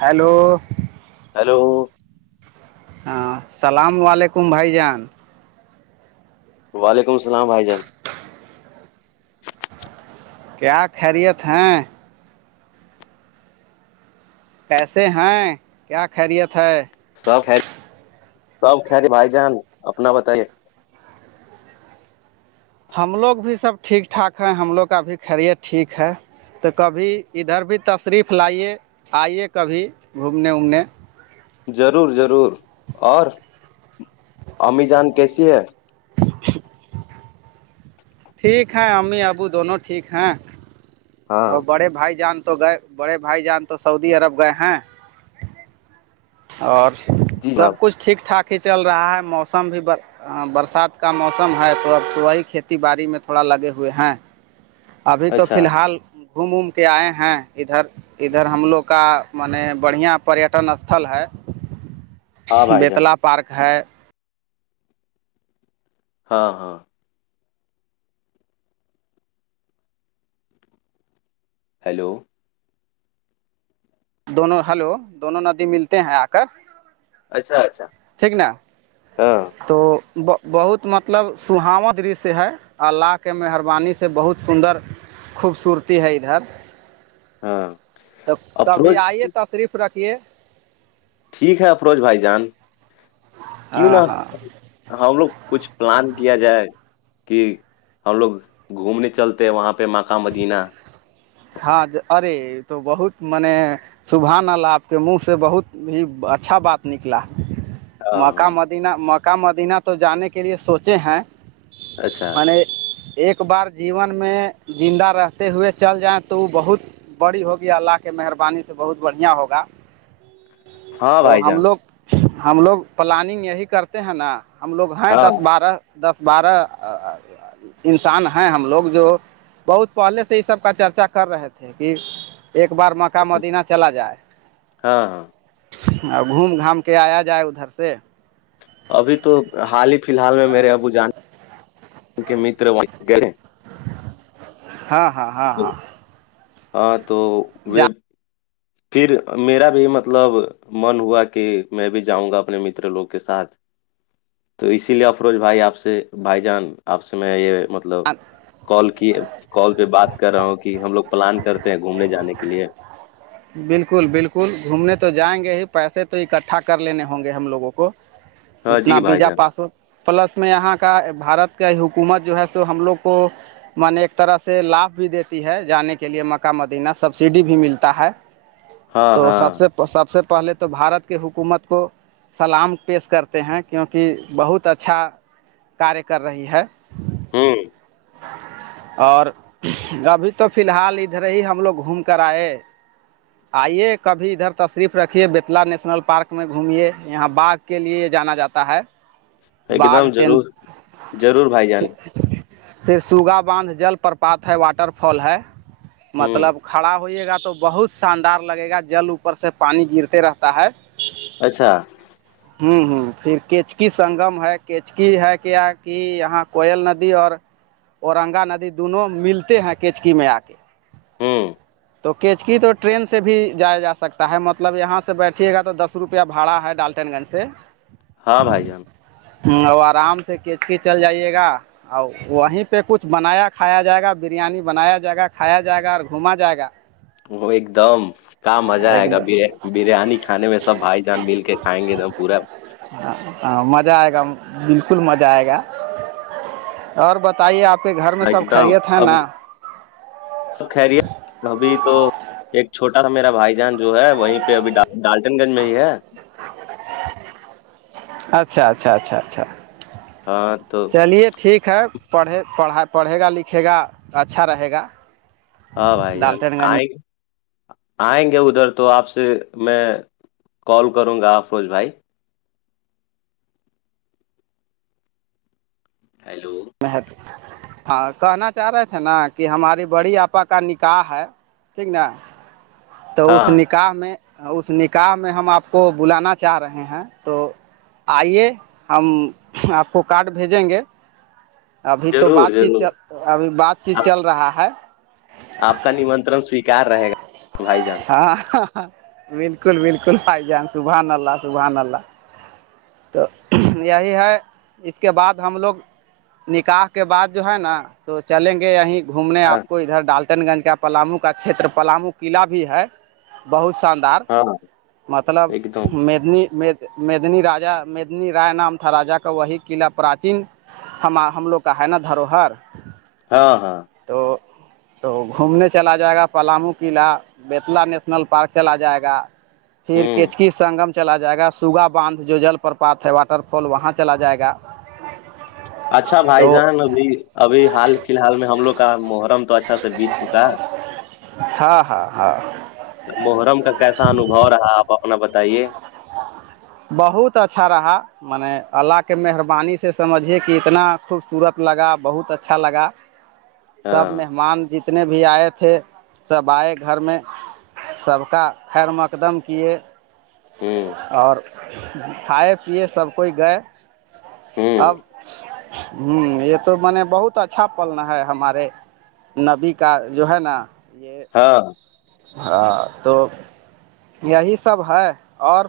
hello hello ہاں السلام علیکم بھائی جان وعلیکم السلام بھائی جان کیا خیریت ہیں کیسے ہیں کیا خیریت ہے سب خری سب خیری بھائی جان اپنا بتائیے ہم لوگ بھی سب ٹھیک ٹھاک ہے ہم لوگ کا بھیھی خیریت ٹھیک ہے تو کبھی ادھر بھی تشریف لائیے آئیے کبھی گھومنے وومنے ضرور ضرور اور امی جان کیسی ہے [inaudible] ٹھیک ہیں امی ابو دونوں ٹھیک ہیں ہاں اور بڑے بھائی جان تو گئے بڑے بھائی جان تو سعودی عرب گئے ہیں اور جی جناب سب کچھ ٹھیک ٹھاک ہی چل رہا ہے موسم بھی ب ہاں برسات کا موسم ہے تو اب صبحی کھیتی باڑی میں تھوڑا لگے ہوئے ہیں ابھی تو اچھا فی الحال گھوم اوم کے آئے ہیں ادھر ادھر ہم لوگ کا م بڑھیا پریٹن استھل ہے ہاں بھائی جان بیتلا پارک ہے ہاں ہاں ہیلو دونوں ہیلو دونوں ندی ملتے ہیں آ کر اچھا اچھا ٹھیک نا ہاں تو بہت مطلب سہو د رش ہے اللہ کے مہربانی سے بہت سندر خوبصورتی ہے ادھر ہاں تو کبھی افروج آئیے تشریف رکھیے ٹھیک ہے افروج بھائی جان کیوں نہ ہاں ہاں ہم لوگ کچھ پلان کیا جائے کہ ہم لوگ گھومنے چلتے ہیں وہاں پہ ماکہ مدینہ ہاں ارے تو بہت م نے شبحان آلا آپ کے منہ سے بہت ہی اچھا بات نکلا ہاں ہاں مکہ مدینہ مکہ مدینہ تو جانے کے لیے سوچے ہیں اچھا میں ایک بار جیون میں زندہ رہتے ہوئے چل جائیں تو وہ بہت بڑی ہوگی اللہ کے مہربانی سے بہت بڑھیا ہوگا ہاں تو بھائی ہم جان لوگ ہم لوگ پلاننگ یہی کرتے ہیں نا ہم لوگ ہیں ہاں دس بارہ دس بارہ انسان ہیں ہم لوگ جو بہت پہلے سے یہ سب کا چرچا کر رہے تھے کہ ایک بار مکہ اچھا مدینہ چلا جائے ہاں ہاں اور گھوم گھام کے آیا جائے ادھر سے ابھی تو حال ہی فی الحال میں میرے ابو جان ک مر وہ گ ہاں ہاں ہاں ہاں ہاں تو وہ پھر میرا بھی مطلب من ہوا کہ میں بھی جاؤں گا اپنے مر لوگ کے ساتھ تو اسی لیے افروج بھائی آپ سے بھائی جان آپ سے میں یہ مطلب مطلب کال کیے کال پہ بات کر رہا ہوں کہ ہم لوگ پلان کرتے ہیں گھومنے جانے کے لیے بالکل بالکل گھومنے تو جائیں گے ہی پیسے تو اکٹھا کر لینے ہوں گے ہم لوگوں کو ہاں اتنا جی بھائی وزا جان پاس ہو پلس میں یہاں کا بارت کا حکومت جو ہے تو ہم لوگ کو من ایک طرح سے لابھ بھی دیتی ہے جانے کے لیے مکہ مدینہ سبسڈی بھی ملتا ہے ہاں تو ہاں سب سے سب سے پہلے تو بھارت کے حکومت کو سلام پیش کرتے ہیں کیونکہ بہت اچھا کاریہ کر رہی ہے ہوں اور ابھی تو فی الحال ادھر ہی ہم لوگ گھوم کر آئے آئیے کبھی ادھر تشریف رکھیے بتلا نیشنل پارک میں گھومے یہااں باغ کے لیے جانا جاتا ہے ایک باغ دم تین ضرور ضرور بھائی جان پھر سوگا باندھ جل پرپات ہے واٹر فال ہے ہوں مطلب کڑا ہوے گا تو بہت شاندار لگے گا جل اوپر سے پانی گرتے رہتا ہے اچھا ہاں ہوں ہوں پھر کیچکی سنگم ہے کیچکی ہے کیا کی یہاں کوئل ندی ند اور اورنگا ندی دونوں ملتے ہیں کیچکی میں آ کے ہوں تو کیچکی تو ٹرین سے بھی جایا جا سکتا ہے مطلب یہاں سے بیٹھیے گا تو دس روپیہ باڑا ہے ڈالٹین گنج سے ہاں بائی جان ہ اور آرام سے کچک چل جائیے گا ا وہیں پہ کچھ بنایا کھایا جائے گا بریانی بنایا جائے گا کھایا جائے گا اور گھما جائے گا وہ ایک دم کہاں مزہ ایک آئے گا دم بریانی کھانے میں سب بھائی جان مل کے کھائیں گے د پورا ہاں ہاں مزہ آئے گا بالکل مزہ آئے گا اور بتائیے آپ کے گھر میں ایک سب دم خیریت ہے اب نا سب خری ہےت ابھی تو ایک چھوٹا سا میرا بھائی جان جو ہے وہیں ابھی ڈالٹن گنج میں ہی ہے اچھا اچھا اچھا اچھا ہاں تو چلیے ٹھیک ہے پڑھے پڑھا پڑھے گا لکھے گا اچھا رہے گا ہاں بھائی جان ڈالٹن گنج آئے گ آئیں گے ادھر تو آپ سے میں کال کروں گا آفروج بھائی ہیلو ہاں کہنا چاہ رہے تھے نا کہ ہماری بڑی آپا کا نکاح ہے ٹھیک نا تو اس ن ہاں نکاح میں اس نکاح میں ہم آپ کو بلانا چاہ رہے ہیں تو آئیے ہم آپ کو کارڈ بھیجیں گے ابھی تو ضرور بات چیت ضرور چ ابھی بات چیت آپ چل رہا ہے آپ کا نمنترن سویکار رہے گا بھائی جان ہاں بالکل بالکل بھائی جان شبحان اللہ شبحان اللہ تو یہی ہے اس کے بعد ہم لوگ نکاح کے بعد جو ہے نا تو چلیں گے یہیں گھومنے ہاں آپ کو ادھر ڈالٹن گنج کا پلامو کا چھیتر پلامو قلع بھی ہے بہت شاندار ہاں مطلب ایک دم مد مدنی راج مدنی رائے نام تھا راجا کا وہی قلع پراچین ہمار ہم لوگ کا ہے نا دھروہر ہاں ہاں تو تو گھومنے چلا جائے گا پلامو قلعہ بیتلا نیشنل پارک چلا جائے گا پھر ہوں کچکی سنگم چلا جائے گا سوگا باندھ جو جل پر پات ہے واٹر فال وہاں چلا جائے گا اچھا بھائی تو جان ابھی ابھی حال فی الحال میں ہم لوگ کا محرم تو اچھا سے بیت چکا ہے ہاں ہاں ہاں محرم کا کیسا انوبو رہا آپ اپنا بتائیے بہت اچھا رہا م نے اللہ کے مہربانی سے سمجھیے کہ اتنا خوبصورت لگا بہت اچھا لگا سب ہاں مہمان جتنے بھی آئے تھے سب آئے گھر میں س کا خیر مقدم کیے ہوں اور کھائے پیے سب کوئی گئے ہوں اب ہوں یہ تو م نے بہت اچھا پن ہے ہمارے نبی کا جو ہے نا یہ ہاں ہاں تو یہی سب ہے اور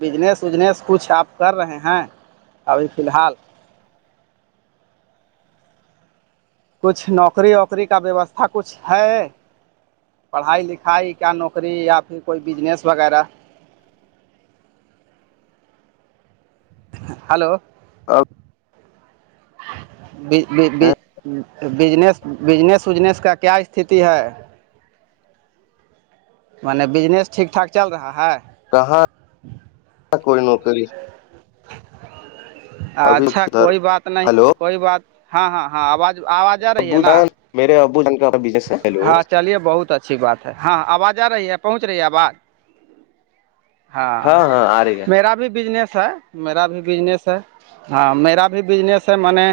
بجنس اجنس کچھ آپ کر رہے ہیں ابھی فی الحال کچھ نوکری ووکری کا ویوستھا کچھ ہے پڑھائی لکھائی کیا نوکری یا پھر کوئی بجنس وغیرہ ہلو [inaudible] ہیں جس بجنس اجنس کا کیا استتی ہے مان بجنس ٹھ ٹھاک چل رہا ہے کہاں کوئی نوکری ابھی اچھا کدھر کوئی بات نہیں ہلو کوئی بات ہاں ہاں ہاں آواز آواز آ رہی ابو ہے نا جان میرے ابو جان کالو بتچا اچھی بات ہے ہاں آواز آ رہی ہے پہنچ رہی ہے آواز ہاں ہاں آ رہی ہے میرا بھی بجنس ہے میرا بھی بجنس ہے ہاں میرا بھی بزنس ہے میں نے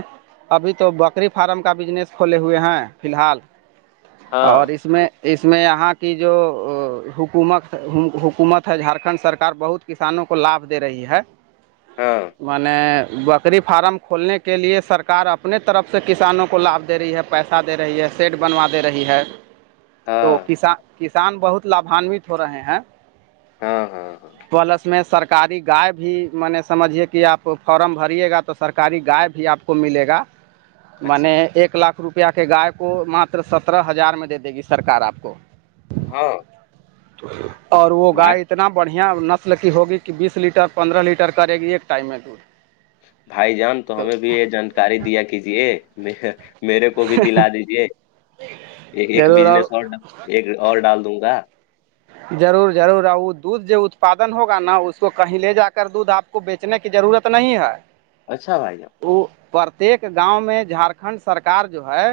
ابھی تو بکری فارم کا بزنس کھولے ہوئے ہیں فی الحال ہاں اور اس میں اس میں یہاں کی جو حکومت حکومت ہے جھارکھنڈ سرکار بہت کسانوں کو لابھ دے رہی ہے ہاں میں نے بکری فارم کھولنے کے لیے سرکار اپنے طرف سے کسانوں کو لابھ دے رہی ہے پیسہ دے رہی ہے سیٹ بنوا دے رہی ہے تو ہاں کسان کسان بہت لھانوت ہو رہے ہیں ہاں ہاں ہاں پلس میں سرک سرکاری گائے بھی میں نے سمجھیے کہ آپ فارم بریے گا تو سرکاری گائے بھی آپ کو ملے گا م اچھا ایک لاکھ روپیہ کے گائے کو ماتر سترہ ہزار میں دے دے گی سرکار آپ کو ہاں اور وہ بھائی گائے اتنا بڑھیا یہاں نسل کی ہوگی کہ بیس لیٹر پندرہ لیٹر کرے گی ایک ٹائم میں دودھ بھائی جان تو ہمیں بھی یہ جانکاری دیا کیجے میرے کو بھی دلا دیجیے ایک بجنس اور ایک اور ڈال دوں گا ضرور ضرور آؤ دودھ جو اتپادن ہوگا نا اس کو کہیں لے جا کر دودھ آپ کو بیچنے کی ضرورت نہیں ہے اچھا بھائی جب وہ پرتیک گاؤں میں جھارکھنڈ سرک جو ہے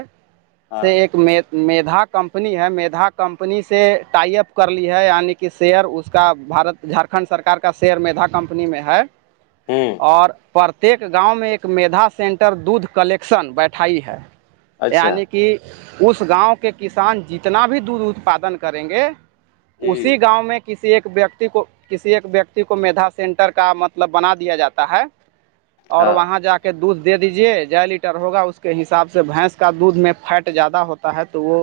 ہاں سے ایک م میھا کمپنی ہے مھا کمپنی سے ٹائ اپ کر لی ہے یعنی کہ شیئر اس کا بارت جھارکھنڈ سرک کا شیئر میھا کمپنی میں ہے [unintelligible] ہوں اور پرتیک گاؤں میں ایک میھا سینٹر دودھ کلیکشن بیٹھائی ہے اچھا یعنی کہ اس گاؤں کے کسان جتنا بھی دودھ اتپادن کریں گے ہوں اسی گاؤں میں کسی ایک ویکتی کو کسی ایک ویکتی کو میھا سینٹر کا مطلب بنا دیا جاتا ہے اور ہاں وہاں جا کے کے دودھ دے دیجے جیا لیٹر ہوگا اس کے حساب سے بھینس کا دودھ میں فیٹ زیادہ ہوتا ہے تو وہ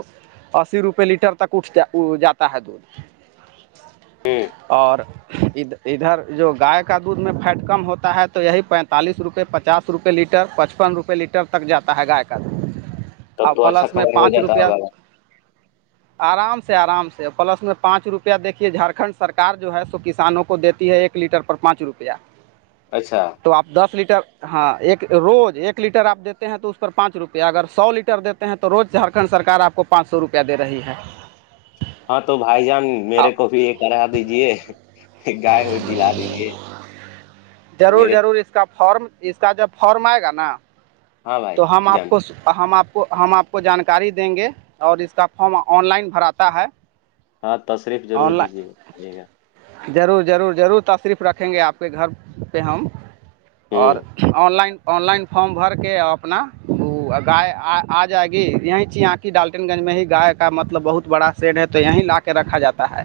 اسی روپئے لیٹر تک اٹھتا جاتا ہے دودھ ایک اور ادھر جو گائے کا دودھ میں فیٹ کم ہوتا ہے تو یہی پینتالیس روپئے پچاس دس روپئے لیٹر پچپن روپئے لیٹر تک جاتا ہے گائے کا اور تب تو اچھا پلس میں کمائی ہو پانچ جاتا روپیہ ہوگا آرام سے آرام سے پلس میں پانچ روپیہ دیکھیے جھارکھنڈ سرکار جو ہے سو کسانوں کو دیتی ہے ایک لیٹر پر پانچ روپیہ ہ اچھا تو آپ دس لیٹر ہاں ایک روز ایک لیٹر آپ دیتے ہیں تو اس پر پانچ روپئے اگر سو لیٹر دیتے ہیں تو روز جھارکھنڈ سرار آ کو پانچ سو روپ دے رہی ہے ہاں تو بھائی جان میرے کو بھی یہ کرا دیجے گائے ہوئے دلا دیے ضرور میرے ضرور اس کا فارم اس کا جب فارم آئے گا نا ہاں بھائی تو ہم آپ جان کو ہم آپ کو ہم آپ کو جانکاری دیں گے اور اس کا فام آن لائن بھراتا ہے ہاں تشریف آن ضرور دیجیے لائن گا ٹھیک ہے ضرور ضرور ضرور تشریف رکھیں گے آپ کے گھر پہ ہم اور ہوں online online form بھر کے اپنا گائے آ جائے گی یہیں چ آ کی ڈالٹن گنج میں ہی گائے کا مطلب بہت بڑا سیڈ ہے تو یہیں لا کے رکھا جاتا ہے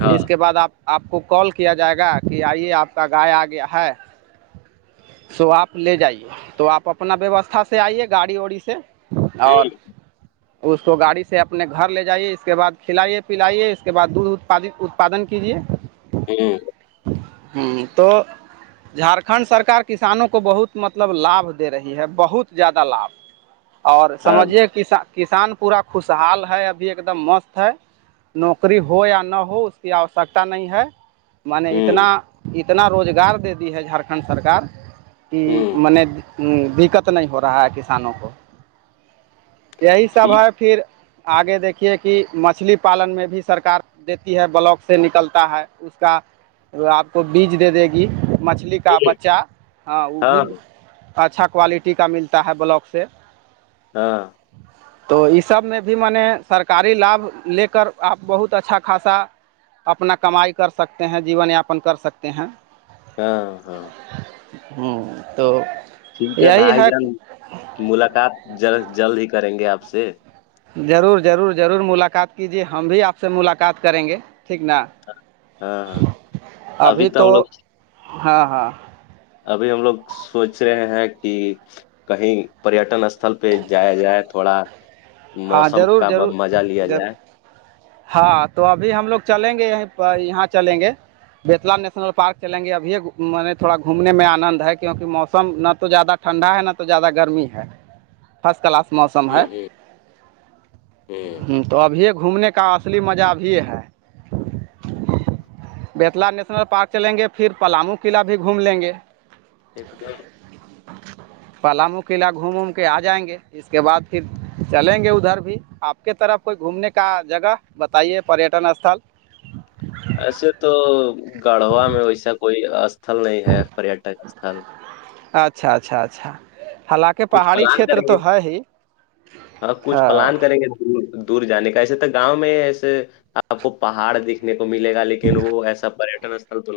ہاں اس کے بعد آپ آپ کو کال کیا جائے گا کہ آئیے آپ کا گائے آ گیا ہے سو آپ لے جائیے تو آپ اپنا ویوستھا سے آئیے گاڑی ووڑی سے اور ہوں اس کو گاڑی سے اپنے گھر لے جائیے اس کے بعد کھلائیے پلائیے اس کے بعد دودھ اتپاد اتپادن کیجیے ہ ہ تو جھارکھنڈ سرکار کسانوں کو بہت مطلب لابھ دے رہی ہے بہت زیادہ لابھ اور ہاں سمجھیے کس کسان پورا خوشحال ہے ابھی ایک دم مست ہے نوکری ہو یا نہ ہو اس کی آوشک نہیں ہے میں نے اتنا ہوں اتنا روزگار دے دی ہے جھارکھنڈ سرکار کہ ہوں م نے دقت نہیں ہو رہا ہے کسانوں کو یہی سب ٹھیک ہے پھر آگے دیکھیے کہ مچھلی پالن میں بھی سرک دیتی ہے بلاکس سے نکلتا ہے اس کا آپ کو بیج دے دے گی مچھلی مچھلی کا ہے بچہ ہاں وہ بھی اچھا کوالٹی کا ملتا ہے بلاک سے ہاں تو اس سب میں بھی میں نے سرکاری لابھ لے کر آپ بہت اچھا خاصا اپنا کمائی کر سکتے ہیں جیون یاپن کر سکتے ہیں ہاں ہاں ہوں تو ٹھیک ہے بھائی جان ملاقات جلد ہی کریں گے آپ سے ضرور ضرور ضرور ملاقات کیجیے ہم بھی آپ سے ملاقات کریں گے ٹھیک نا ہاں ہاں ابھی تو ہاں ہاں ابھی ہم لوگ سوچ رہے ہیں کہ کہیں پریٹن اسھل پہ جایا جائے تھوڑا ہاں موسم ضرور کا ضرور مزہ لیا ضرور جائے ہاں تو ابھی ہم لوگ چلیں گے یہیں پر یہاں چلیں گے بیتلا نیشنل پارک چلیں گے ابھی میں نے تھوڑا گھومنے میں آنند ہے کیونکہ موسم نہ تو زیادہ ٹھنڈا ہے ن تو زیادہ گرمی ہے فرسٹ کلاس موسم ہ ہے ہ ہ ہوں تو ابھی گھومنے کا اصلی مزہ بھی ہے بیتلا نیشنل پارک چلیں گے پھر پلامو قلعہ بھی گھوم لیں گے ایک دو پلامو قلعہ گھوم ووم کے آ جائیں گے اس کے بعد پھر چلیں گے ادھر بھی آپ کے طرف کوئی گھومنے کا جگہ بتائیے پٹن اسھل ایسے تو گڑھوا میں ویسا کوئی استھل نہیں ہے پریٹک اسھل اچھا اچھا اچھا ہال کے کچھ پہاڑی پلان چھیتر کریں تو گے ہے ہی کچھ ہاں پلان کریں گے دور جانے کا ایسے تو گاؤں میں ایسے آپ کو پہاڑ د کو ملے گا لیکن وہ ایسا پریٹن استل تو نہیں